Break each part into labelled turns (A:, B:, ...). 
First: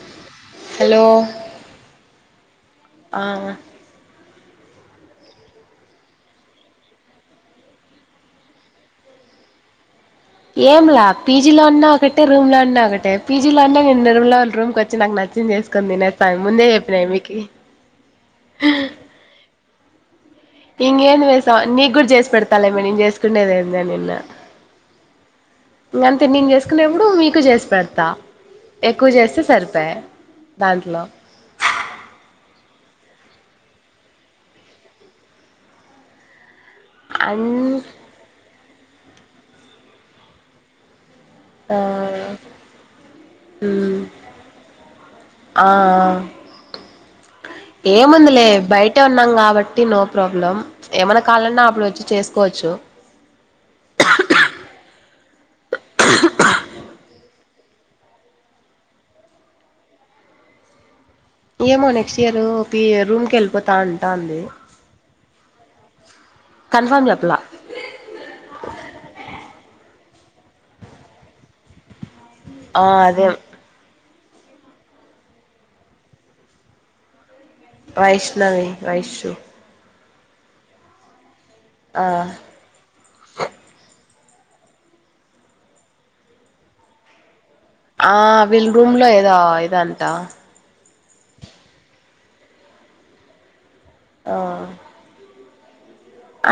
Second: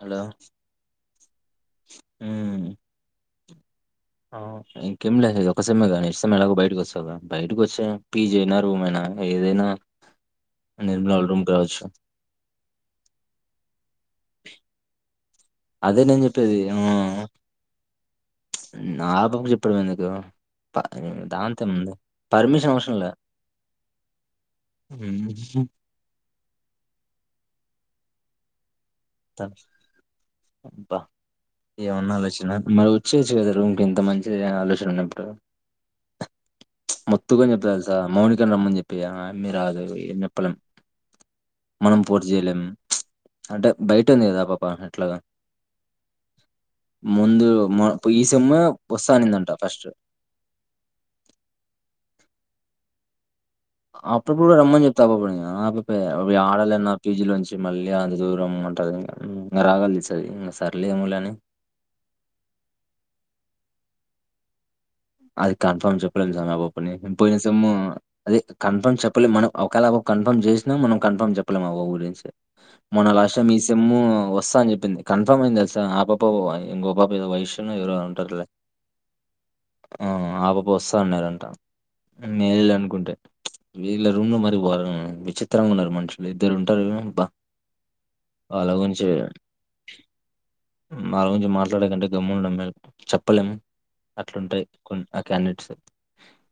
A: Hello
B: hello
A: ఉమ్
B: ఆ
A: ఇంకేం లేదు ఒకసమే కా నెక్స్ట్ సేమ్ ఎలాగో బయటకి వాస్తవ్ కా బయటకి వస్తె పీజీ నా రూమైనా ఏదైనా
B: ఏంలా
A: నిర్మలా వాళ్ళ రూమ్
B: పీజీ
A: కి రావచ్చు
B: లోన్నా ఒకటే రూమ్ లో ఉన్నా ఒకటే పీజీ లో ఉన్నా నన్న రూమ్ లో రూమ్కి వచ్చి నాకు నచ్చ చేసుకుని
A: అదే నేను
B: తినేస్త
A: చెప్పేది
B: ముందే
A: ఆ
B: చెప్పినా కదా మీకి
A: ఎప్పుడు మనుకు
B: ఇంేంది మే సా నీకు కూడా చేసి
A: పర్మిషన్
B: పెడతాాలేమో
A: అవసరం
B: నేను
A: లే
B: చేసుకునేేది ఏందో నిన్న
A: ఉమ్.
B: ఇంకా అంతే నేను చేసుకునేప్పుడు మీకు చేసి పెడతా త్త
A: అబా
B: దాంట్లో
A: ఏమన్నాలోచన నువ్ చేచ్ు కదా రూమ్ కి ఇంత మంచి ఆలోచన ఉన్నప్పుడు
B: అన్
A: మొతుగాని చెప్ప తెల్సా మౌనికని రమ్మని చెప్ప మీరాదు ఎన్నప్పలం మనం పూర్తి చేయలేము అంటే బయట ఉంది కదా ఆ పాప ఎట్లాగా
B: ఆ ఆ
A: ముందు మ ఈ
B: ఏముందిలే
A: సెమ్మే
B: బయటే
A: వస్తా
B: ఉన్నాం
A: అనిందంట
B: కాబట్టి
A: ఫస్ట్.
B: నో ప్రాబ్లం ఏమనా కాలన్నా అప్పుడు వచ్చి చేస్ కోచు
A: అప్పుడు కూడా రమ్మని చెప్తి ఆ పాప నీ ఆ పాపే యాడాలేయన్న పీజీలో నుంచి మళ్ళీ అంత దూరంమ్మంటాది ఇం ఇంకా రాగాలు తీస్తాది ఇంకా సర్లేమలే
B: ఏ మోనక్షియారు పి రూమ్ కెల్పోత త అంటంది
A: అది కన్ఫర్మ్ చెప్ పోయినా
B: చెప్పలా
A: సేము అదే కన్ఫర్మ్ చెప్పలే మనం ఒకేళ కన్ఫర్మ్ చేసినా మనం కన్ఫర్మ్ చెప్పలేము అ పాప గురించి
B: ఆ
A: మన
B: అదే
A: లాస్ట్ సేమ్ ఈ సెమ్ము వస్తా అని చెప్పింది కన్ఫర్మ్ అయింది తెలుసా ఆ పాప ఇంకో పాప ఏదో వైష
B: వైష్ణవి వైష్ణు
A: ఉమ్ ఆ పాప వస్తా అన్నది అంటా
B: ఆ
A: నేలళ అనుకుంటే ఇలా రూమ్ లో మరీ గోరం విచిత్రంగా ఉన్నారు మనుషులు ఇద్దరు ఉంటారు బా
B: ఆ వీళ్ళ రూమ్ లో ఏదా ఇదా అంట
A: మా గురించి మాట్లాడే కంటే గమండ మేము చెప్పలేము
B: ఆ
A: అట్లుంటాయి కొన్ని ఆ క్యాండెడ్స్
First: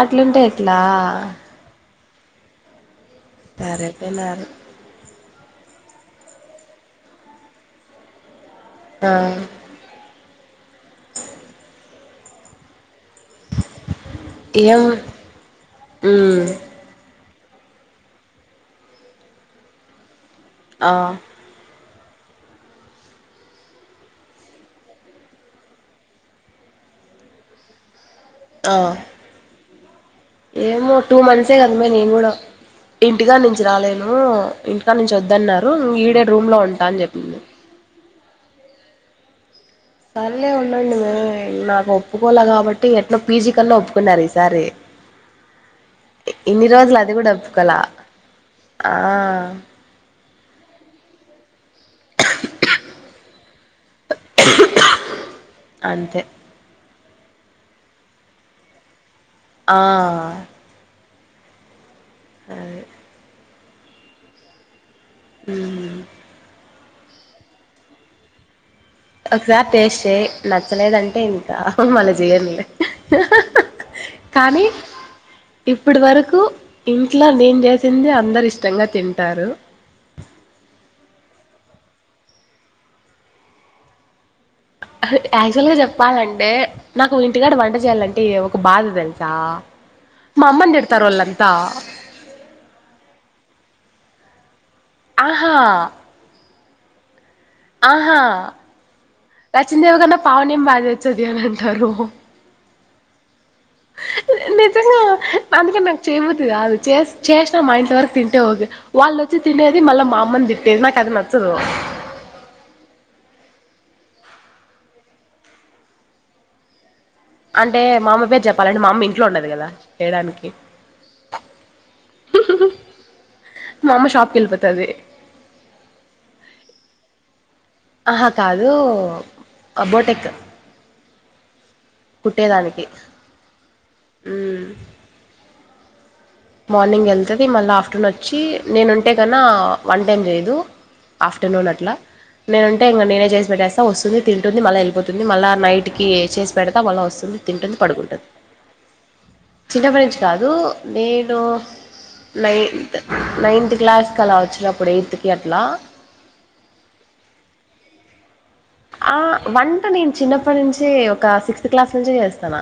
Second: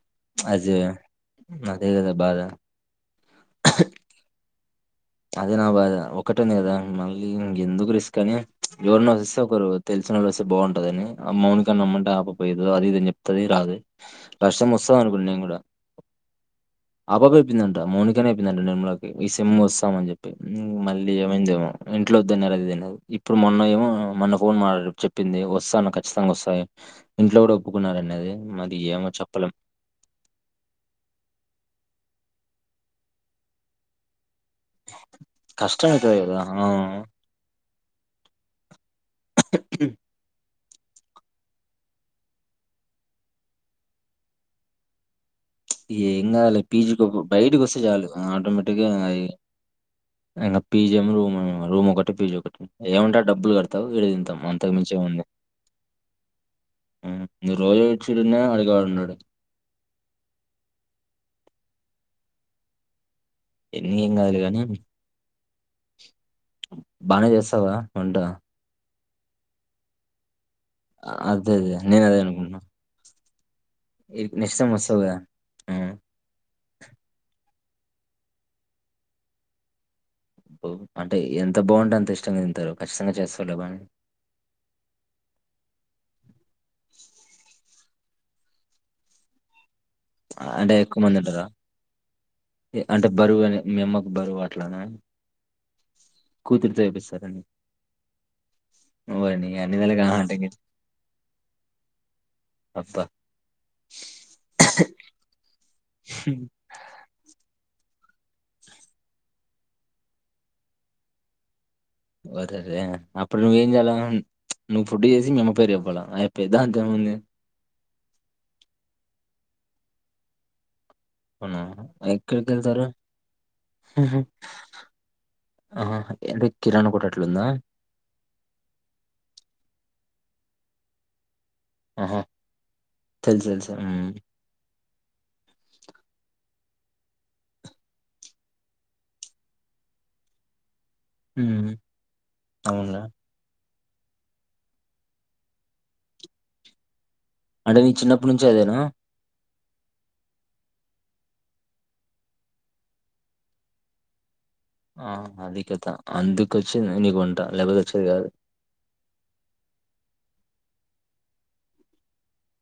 B: అట్లుంటే ఎట్లా
A: బాద
B: సరిపోయినారు
A: అదే నా బాధ ఒకటని కదా మళ్ళీ ఇంకెందుకు రిస్క్ అని ఎవరన్న
B: ఆ
A: వస్తే ఒకరు తెలిసిన వాళ్ళు వస్తే బాగుంటుందని ఆ మౌనికని అమ్మంటే పొయ్యిరు అది ఇది అన్ చెప్ ది రాదు లక్ష్యం
B: ఏం
A: వస్తుంది అనుకుం నేను కూడా
B: ఉమ్
A: ఆబబ ప్పిందట మౌనిక నే చెప్పిందంటనే నిర్మలకి ఈ సెమ్ వస్ రమ్మన్ చెప్
B: ఆ
A: మళ్ళీ ఏమైందేమో ఇంట్లో వద్దన్నారు అది ఇది ఇప్పుడు మొన్న ఏమో మొన్న ఫోన్ మాటడే చెప్పింది వస్తాను ఖచ్చితంగా వస్తాను ఇంట్లో కూడా ఒప్పుకున్నారుారన్నది
B: ఆ
A: అది ఏమో చెప్పలేం
B: ఏమో టూ మంత్సే కదమ్మా నేను కూడా ఇంటికా నుంచి రాలేను ఇంకా నుంచి వద్దన్నారు
A: కష్టం
B: ఈడే రూమ్ లో ఉంటా అని చెప్పింది
A: అ
B: సరే అే ఉండండి మే నాకు ఒప్పుకోల కాబట్టి ఎట్లా పీ జీ కన్నా ఒప్పుకున్నారు ఈసారి
A: ఏం గాదులే
B: ఇన్ని
A: పీ జి
B: రోజులు అది కూడా
A: బయటకి
B: ఒప్పుకోలా
A: వస్తే చాలు ఆటోమేటిక్గా
B: ఆ
A: ఈ అయిన పీ జీ ఎం రూమ్ ఏం రూమ్ ఒక్కటే పీజీ ఒకటి ఏమంటారు డబ్బులు కడతావు ఇడ తింటాం అంతకు మించ ఏముంది
B: అంతే
A: మ్మ్ నువ్వు రోజు వచ్చి ఉన్న అడిగేవాడు ఉండడు
B: ఆ అదే
A: ఎన్ని ఎం కాదులే కానీ
B: మ్మ్
A: బానే చేస్తావ్ గా వంట
B: ఒక సారి టేస్ట్ చెయ్ నచ్చలేదంటే
A: అదే
B: ఇంకా
A: అదే నేను
B: మన
A: అదే అనుకుంటున్నా
B: జీయన్లే ఆ
A: నెక్స్ట్
B: కానీ
A: టైం వస్తావు కదా ఆ,
B: ఇప్పుటి వరకు ఇంట్లో నేను చేస్ తిండి అందరు ఇష్టంగా తింటారు
A: అంటే ఎంత బాగుంటే అంత ఇష్టంగా తింటారు ఖచ్చితంగా చేస్తళ్ళు కానీ
B: యాక్చువల్ గా చెప్పాలంటే నాకు ఇంటికాడ వంట చేయాలం టే ఒక బాధ తెలుసా మా అమ్మని
A: అంటే ఎక్కువ
B: తిడతారు
A: మంది ఉంటారా
B: వాళ్లంతా
A: అంటే బరువుని మిమ్మకు బరువు అ
B: ఆహా
A: కూతురుతో చేపిస్తారండి
B: ఆహా
A: అన్ని
B: రచిన
A: నెలలు
B: దేవి కన్నా
A: అంటే ఇంక-
B: పావణ్యం బాగా వచ్చది అని అంటారు
A: అబ్బా
B: నిజంగా అందుకె న చెయ్ బుద్ది కాదు చెస్ చెస్ మా ఇంట్లో వరకు తింటే వాళ్ళుచ్చి తినేది మళ్ళా మా అమని తిట్టేది నాకు అది నచ్చదు
A: ఓ సరే అప్పుడు నువ్వేం చేయాల నువ్వు ఫుడ్ చేసి మమ్మ పేరు చెప్పాలా అయపాయ్ దాంతో ఏముంది
B: అంటే మా అమ పేరు చెప్పాలంటే మామ ఇంట్లో ఉండదు కదా చేయడానికి
A: అవునా ఎక్కడికి వెళ్తారు
B: మా అమ్మ షాప్కి వెళ్ళిపోతది
A: ఆ అంట కిరాణ కొట్టు అట్లుందా
B: ఆహా కాదు
A: ఆహా
B: కుుట్టేదానికి
A: తెలుసు తెలుసు ఉమ్,
B: ఉ మార్నింగ్ వెళ్తుంది మళ్ళీ ఆఫ్టర్నూన్ వచ్చి నేనుంటే కన్నా వన్ టైం లేదు
A: ఉమ్,
B: ఆఫ్టర్నూన్ అట్లా నేనుంటే
A: అవునురా
B: ఇంకా నేనే చేసి పెట్ వస్తుంది తింటుంది మళ్ళీ వెళ్ళపోతుంది మళ్ళా నైట్ కి చేసి పెడతా మళ్ళ వస్
A: అంటే నీ చిన్నప్పటి నుంచి అదేనా
B: చిన్న పటి నుంచి కాదు నేను ఇడు నైన్త్ నైన్త్ క్లాస్కి అలావచ్చు
A: ఆ అది కదా అందుకు వచ్చి నీకు వంటా లేకపోతే వచ్చేది కాదు
B: ఆ వంట నేను చిన్నప్పటి నుంచి ఒక సిక్స్త్ క్లాస్ నుంచి చేస్తానా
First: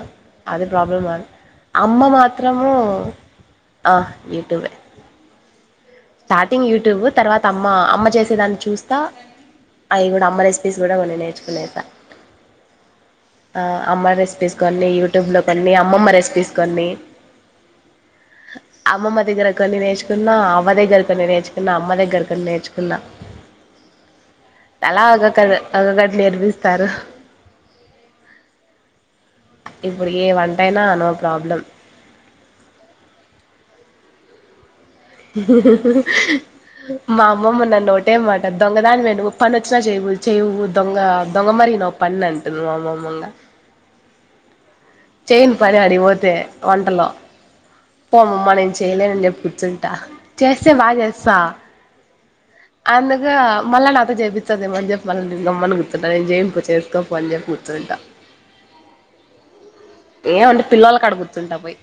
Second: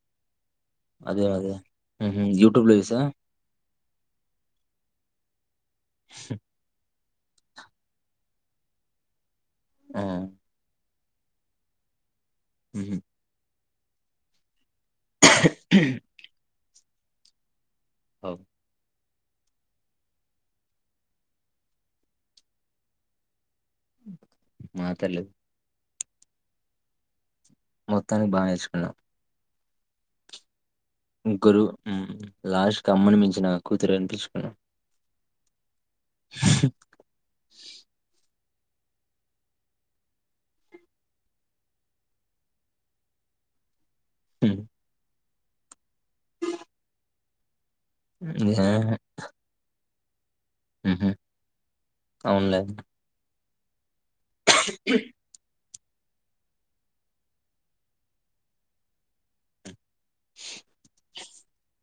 B: అదే ప్రాబ్లం
A: అదే అదే
B: అమ్మ
A: ఉహు యూట్యూబ్
B: మాత్రము
A: లో చూసా
B: ఆ యూ ట్యూబ్ ఏ స్టార్టింగ్ యూట్యూబ్ తర్వాత అమ్మ అమ్మ చేసేదాన్ని చూస్తా
A: ఆ
B: అయిగ కూడా అమ్మ రెసిపీస్ కూడా కొన్ని నేర్చుకునేసా
A: హ
B: ఆ అమ్మ రెసిపీస్ కొన్ని యూట్యూబ్ లో కొన్ని అమ్మమ్మ రెసిపీస్ కొన్ని
A: అవ్
B: అమ్మ మ దగ్గర కొన్ని నేర్చుకున్న ఆ అమ్మ దగ్గర కొన్ని నేర్చుకున్న అమ్మ దగ్గర కొన్నినేర్చుకున్నా తలా
A: మాట్లాడలేదు
B: ఒక్కొక్కరు అది ఒకటి నేర్పిస్తారు
A: మొత్తానికి బాగా నేర్చుకునావు
B: ఇప్పుడు కె వా
A: ముగ్గురు హు లాస్ట్ కు అమ్మను మించిన కూతురు అనిపించుకున్నావ్
B: [unintelligible] మా అమ్మమ్మ నన్ను ఒకటే మా దొంగదానివే నువ్వు పని వచ్చినా చేయవు చేయవు దొంగ దొంగ మరిగిన పని అంటుంది మా అమ్మ మొన్న
A: హు
B: చేయను పని ఆడికి పోతే వంటలు పో అమ్మమ్మ
A: ఆ
B: నేను చేయలేను అని చెప్పి కూర్చుంట ట చేస్తే బాగా
A: ఉహు
B: చేస్తా
A: అవునులే
B: అందుకు మల్ల నా చూపిస్తాది ఏమో అని చెప్పి మల్లా నేను గమ్మున కూ నేను చెయ్యను పో చేసుకోపో అని చెప్పి కూర్చుంట ఏమ అంటే పిల్లలా కాడ కూర్చు కూర్చుంటా పోయి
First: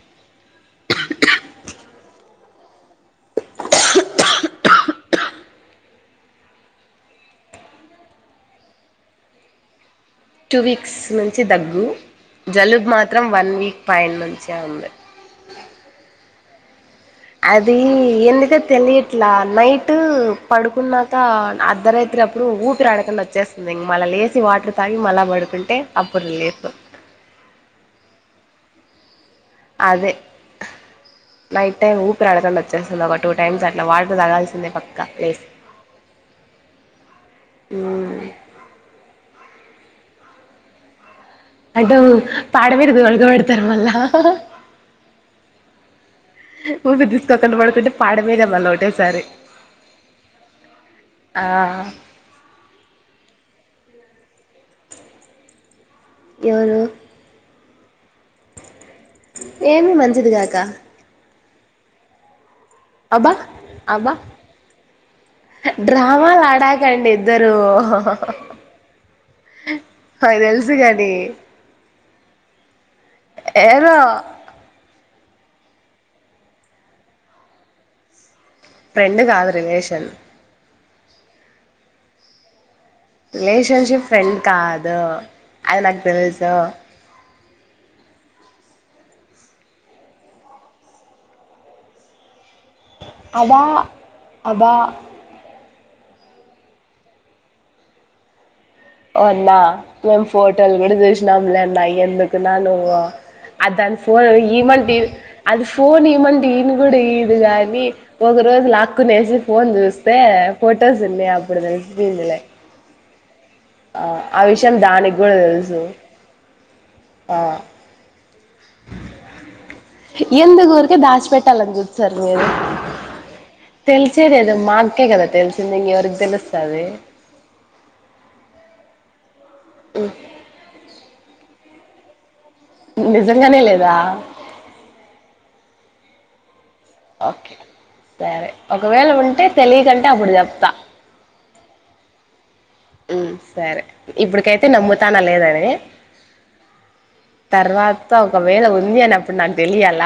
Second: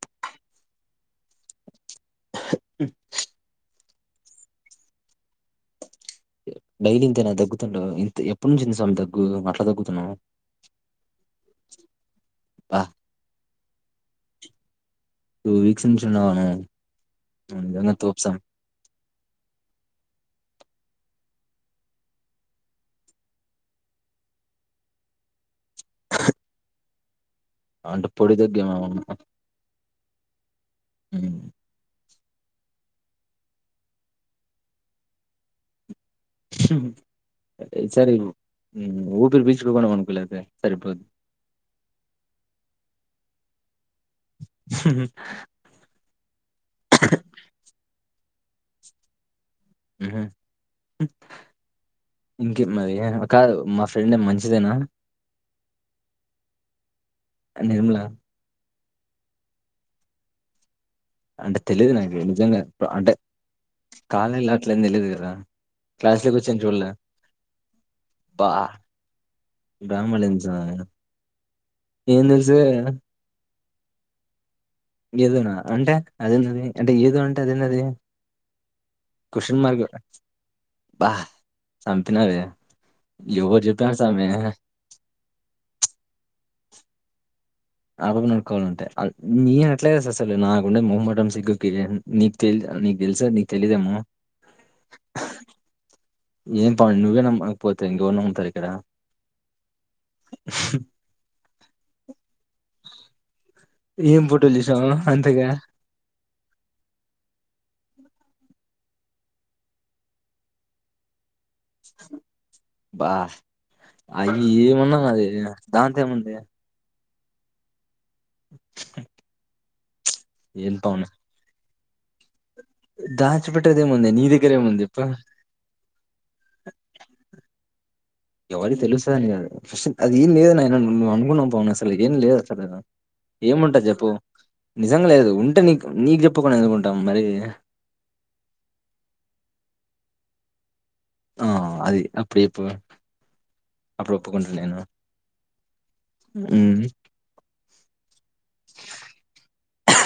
A: [inaudible] డైలీ ఇంతేనా దగ్గుతుంటవా ఇంత ఎప్పుడు నుంచింది స్వామి దగ్గు అట్లా దగ్గుతున్నాం
B: టూ వీక్స్ నుంచి దగ్గు
A: బా
B: జలుబు మాత్రం వన్ వీక్ పైన నుంచే ఉంది
A: టూ వీక్స్ నుంచి ఉన్నవా నువ్వు
B: అది
A: నిజంగా తోపు స్వామి
B: ఎందుకో తెలియదు ఇట్లా నైట్ పడుకున్నాక అర్ధరాత్రి అప్పుడు ఊపిరిడకుండా వచ్చేస్తుంది ఇమళ్ళా లేచి వాటర్ తాగి మళ్ళా పడుకుంటే అప్పుడు లేస్తా
A: అంటే పొడి దగ్గ ఏమమన్నా
B: అదే నైట్ టైం ఊపి ఊపిరి ఆడకుండా వచ్చేస్తుంది ఒక టూ టైమ్స్ అట్లా వాటర్ తాగాల్సిందే పక్కా లేసి
A: ఈసారి హు ఊపిరి పీలు ట్యూబ్ అన్నా కొనుక్కో లేపోతే సరిపోది
B: అడ్డము పాడమీద తోల్క పెడతారు మల్ల
A: [inaudible]
B: మకు దుష్కకంట పడుతుంటే పాడ మీరే మళ్ళా ఒకటేసారి
A: ఉహు
B: ఆ
A: ఇంకే మరి కాదు మా ఫ్రెండ్ మంచిదేనా
B: ఎవరు
A: నిర్మూల
B: ఏమి మంచిది కాక
A: అంటే తెలిదు నాకు నిజంగా అంటే
B: అబ్బా అబ్బా
A: కాలేజలో అట్లం తెలియదు కదా క్లాస్లకి
B: డ్రామాలు
A: వచ్చిమీ చూడలే
B: ఆడాకండి ఇద్దరు
A: బా
B: నాకు
A: బ్రామలింసా
B: తెలుసు కాని
A: ఏం తెలుసు
B: ఏదో
A: ఏదోనా అంటే అదేన్నది అంటే ఏదో అంటే అదేన్నది
B: ఫ్రెండ్ కాదు రిలేషన్
A: బా సంపినవే
B: రిలేషన్షిప్ ఫ్రెండ్ కాదు అది నాకు తెలు సు
A: ఆ పాపని ఆదుకోవాలంతే ఆ నేన ఎట్లా చేస్తా అసలు నాకుండే మొమ్మటం సిగ్గుకి నీ కి నీకు తెలుసా నీకు
B: అబ్బా
A: తెలీదేమో
B: అబ్బా
A: ఏం పావని నువ్వే నమక పోతే ఇంకే ఎవరు నముతారు ఇక్కడ
B: ఓ అన్నా మేము ఫోటోలు కూడా చూసినాంలే అన్న ఎందుకు చైననువు అద దాని
A: ఏం
B: ఫోన్
A: ఫోటోలు
B: ఈ మంట
A: తీసినావు అంతగా
B: అది ఫోన్ ఇమాన్ ఈయను కూడా ఇదు గాని ఒక రోజు లాక్నేసి ఫోన్ చూస్తే ఫొటోస్ ఉన్నాయి అ అపుడు తెలిసి పోయిందిలే
A: బా అవి ఏమున్నా అది
B: తెలుసు
A: దాంతో ఏముంది
B: ఆ ఎందుకు
A: ఏం
B: ఊరికే
A: పావని
B: దాస్ పెటలాన్ చు సర్ మీరు
A: దాచిపెట్టేది ఏముంది నీ
B: తెల్సేది
A: దగ్గర
B: ఏదో
A: ఏముంది
B: మేక్
A: చెప్పు
B: కదా తెల్సింది ఇంకా ఎవరికి తెలిసుస్తాది
A: ఎవరికి తెలుసా అని కాదు అసలు ఆది ఏం లేదు నయనా నువు నువు అనుకున్నాం పావని అసలు ఏం లేదు అంతేనా ఏం
B: నిజంగానే
A: ఉంటది
B: లేదా
A: చెప్పు నిజం లేదు ఉ నీక నీకు చెప్పకుండా ఎందుకుం
B: ఓకే సరే ఒకవేళ ఉంటే తెలేదంటే అప్పుడు చెప్తా
A: ఆ అది అప్పుడి ఎప్పు
B: సరే ఇప్పుడికైతే నమ్ముతాన లేదని
A: ఉమ్
B: తర్వాత ఒకవేళ ఉంది అని అప్పుడు నాకు తెలియాల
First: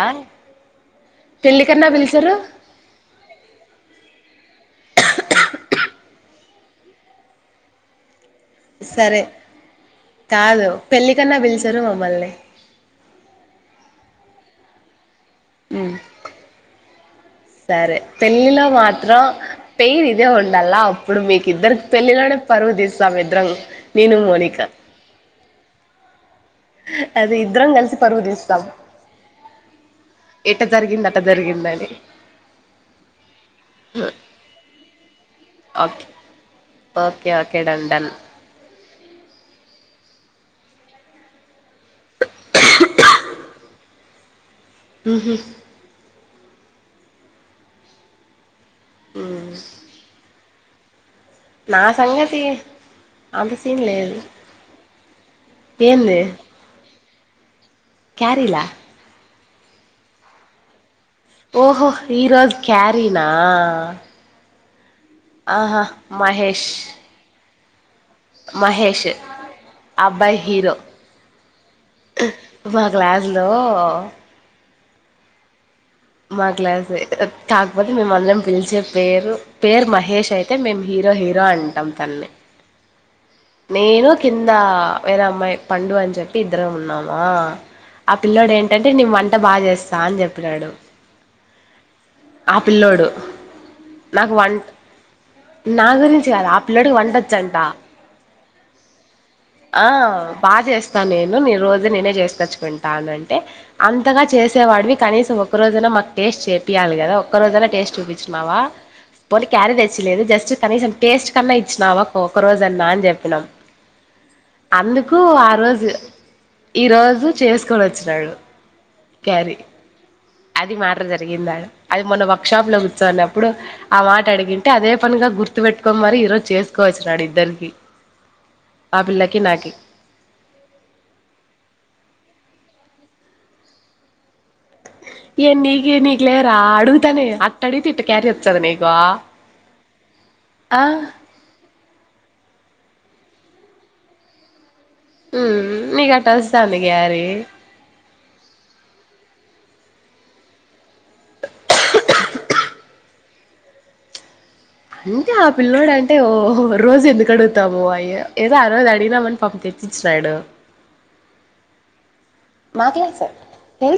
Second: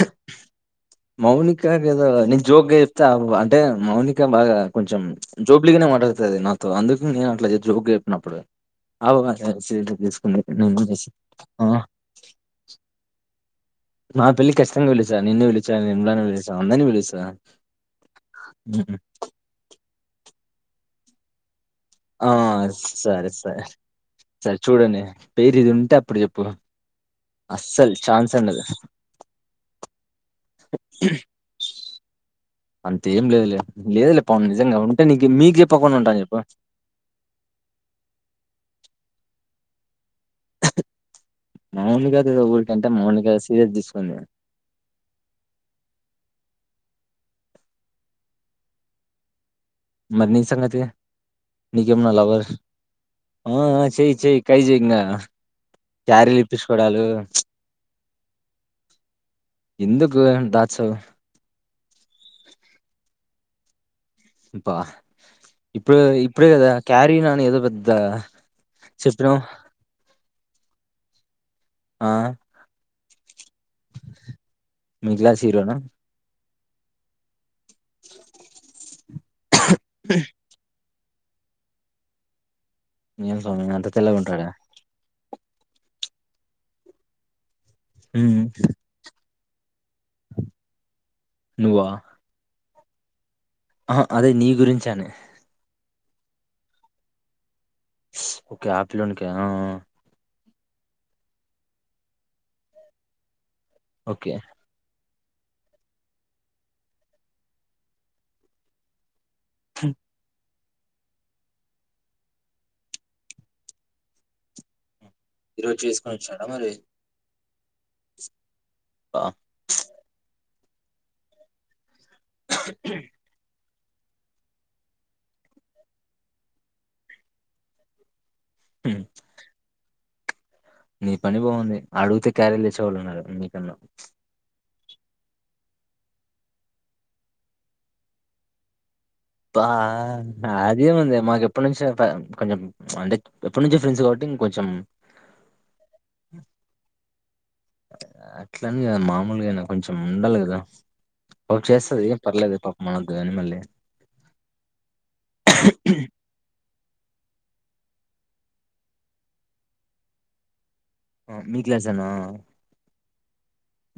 A: మౌనిక కదా నేను జోక్ గా చెప్తేా అంటే మౌనిక బాగా కొంచెం జోబలిగానే మాట్లాడుత అది నాతో అందుకు నేను అట్లా జోక్ చెప్పినప్పుడు
B: సరే కాదు
A: నేను
B: పెళ్ళ
A: పిలిచి
B: కన్నా
A: ఆ
B: పిలిచరు మమ్మల్ని
A: మా పెళ్ళికి కచ్చితంగా పిలుస్త నిన్న విళా
B: ఉమ్
A: నిమ్ల విసా అందని విళస
B: సరే పెళ్ళిలో మాత్రం పెయిర్ ఇదే ఉండాల అప్పుడు మీకు ఇద్దరు
A: ఆ సరే సరే
B: నేను
A: సరే
B: మోనిక
A: చూడండి పేరు ఇది ఉ ఉంటే అప్పుడు చెప్పు
B: అది ఇద్దరం
A: అస్సలు
B: కలిసి పరుగు
A: ఛాన్స్
B: తీస్తాం
A: ఉండదు
B: ఎట జరిగింద అట జరిగిందని
A: అంతేం లేదులే లేదులే పవున్ నిజంగా ఉంటే నీ మీకు చెప్పకుండా
B: ఓకే
A: ఉంటాను చెప్పు
B: ఓకే ఓకే డన్ డన్
A: మాములుగాదుదో ఊరికంటే మాములుగాద సీరియస్ తీసుకుంది
B: హమ్ హమ్
A: మరి నీ సంగతి నీకేమనా
B: సంగతి
A: లవర్
B: అంత
A: ఆ
B: సీన్
A: చేయయి
B: లేదు
A: చెయయి ట్రై ఇంకా క్యారీలు ఇప్పించుకోడాలు
B: క్వారీల
A: ఎందుకు అంతా ఆశ్చర్య
B: ఓహో ఈ రోజు క్యారీనా
A: బా
B: ఆహా
A: ఇప్పుడు ఇప్పుడే కదా క్యారీ నని ఏదో పద్ద
B: మహేష్ష్ అబ్బా హీరో
A: ఆ
B: బ గ్లాస్ హలో
A: మి హీరోనా
B: మా క్లాసే కాకపోతే మేము అందరం పిలిచే పేరు పేరు మహేష్ అయితే మే హ ో హీరో అంటాం తల్న్ని
A: ఏం స్వామి అంత
B: నేను
A: తెల్లగుంటాడా
B: కింద వేరే అమ్మాయి పండు అని చెప్పి ఇద్దరం ఉన్నామా ఆ
A: ఉమ్
B: పిల్ల్లోడు ఏంటంటే నివంత అ బాగా చేస్తంది అని చెప్పినాడు పిల్లోడు
A: ఆ అదే
B: నాకు
A: నీ
B: వంట
A: గురించా అని
B: నా గురించి కాదు ఆ పిల్ల్లోడికి వంటొచ్చంట
A: ఓకే ఆ పిల్లోనికా
B: ఆ బాగా చేస్తా నేను రోజు నేనే చేసుకచ్చుకుంటా అంటే అంతగా
A: ఓకే
B: చేసేవాడివి కనీస ఒక రోజన్న మాకు టేస్ట్ చేపియ్యాలి కదా ఒక్క రోజనా టేస్ట్ చూపించినవా పో క్యారిీ తెచ్చిలేదు జస్ట్ కనీసం టేస్ట్ కన్నా ఇచ్చినావా ఒక్క రోజు అన్నా అని చెప్పినాం అందు కు ఆ
A: ఈరోజు
B: రోజు
A: చేసుకొని వచ్చాడా మరి
B: ఈ రోజు చేసుకొని వచ్చినాడు
A: బా
B: క్యారీ అది మ్యాటర్ జరిగిందాడ అది మొన్న వర్క్ షాప్ లో కూర్చోని అప్పుడు ఆ మాట అడిగింటే అదే పనిగా గుర్తు పెట్టుకొని మరి ఈ రోజు చేసుకోని వచ్చినాడు ఇద్దరికి ఆ
A: ఉమ్,
B: పిల్లకి నాకి
A: నీ పని బాగుంది అడుగుతే క్యారీలు తెచ్చేవాళ్ళు ఉన్నారు నీ కన్నా
B: ఏం నీకే నీకు లేరా అడుగుతానే అట్ట అడిగితె ఇట్టా క్యారి వత్తది నీకూ
A: బా నాదేముంది మాకు ఎప్పటి నుంచో కొంచెం అంటే ఎప్పటి నుంచో ఫ్రెండ్స్ కాబట్టి ఇంక కొంచెం
B: మ్ నీకట్ట వస్తాంది క్యారీ
A: అట్లా అని కాదు మామూలుగా అయినా కొంచెం ఉండాలి కదా పా చేస్తది పర్లేదు పాపం మన ని మళ్ళీ
B: అంటే ఆ పిల్లోడు అంటే ఓహ్ రోజు ఎందుకు అడుగుతాము అయ ఏదో ఆ రోజు అడిగినామని పాపం తెచ్చిచ్చినాడు
A: మీ క్లాస్ యేన
B: [unintelligible] సార్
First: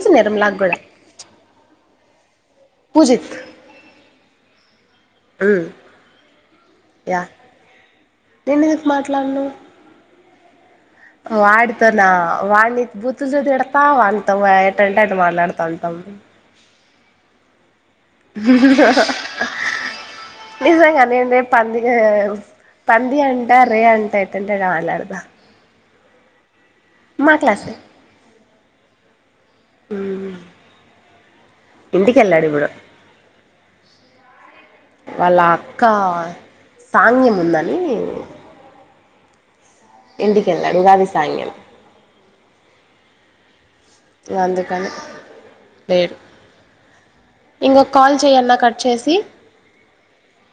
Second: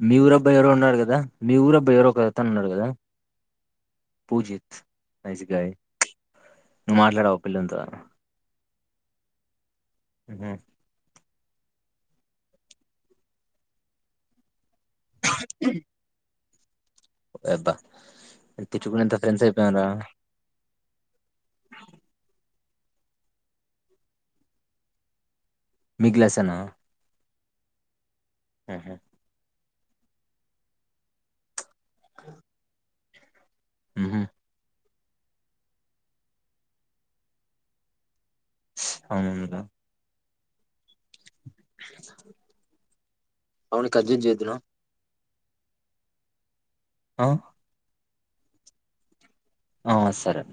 A: మీ ఊరుబ్బాయి ఎవరో ఉన్నారు కదా మీ ఊరుబ్బాయి ఎవరో కద త్తన్నాడు కదా
B: పూజిత్
A: పూజిత్ నైస్
B: ఉమ్
A: గాయ్ నువ్వు
B: యా
A: మాట్లాడవ పిల్లోనితో
B: నేనెందుకు మాట్లాడను
A: హ్
B: వాడితోనా వాడిని బుతులు తిడతా వానితోయే ఎట్టంటే అటు మాట్లాడతా ఉంటాం
A: ఓయబ్బా తిట్టుకునేంత ఫ్రెండ్స్ అయిపోయాం రా
B: నిజంగానే రేప్ పండుగే పంది అంట రే అంట ఎట్టంటే అంటే మాట్లాడతా
A: మీ గ్లాస్ ఏ నా
B: మా క్లాస్ ఏ
A: హు హుమ్
B: మ్మ్ ఇంటికెల్లాడు ఇప్పుడు
A: హు హ్మ్
B: వాళ్ళ అక్క సాంగ్యం ఉందని
A: అవును కదా
B: ఇంటి కెళ్ళాడు ఉగాది సాంగం
A: అవును కట్ జేస్ జేద్దునా
B: లేరు ఇంగో కాల్ చెయన్నా కట్ చేసి
A: ఆ సరే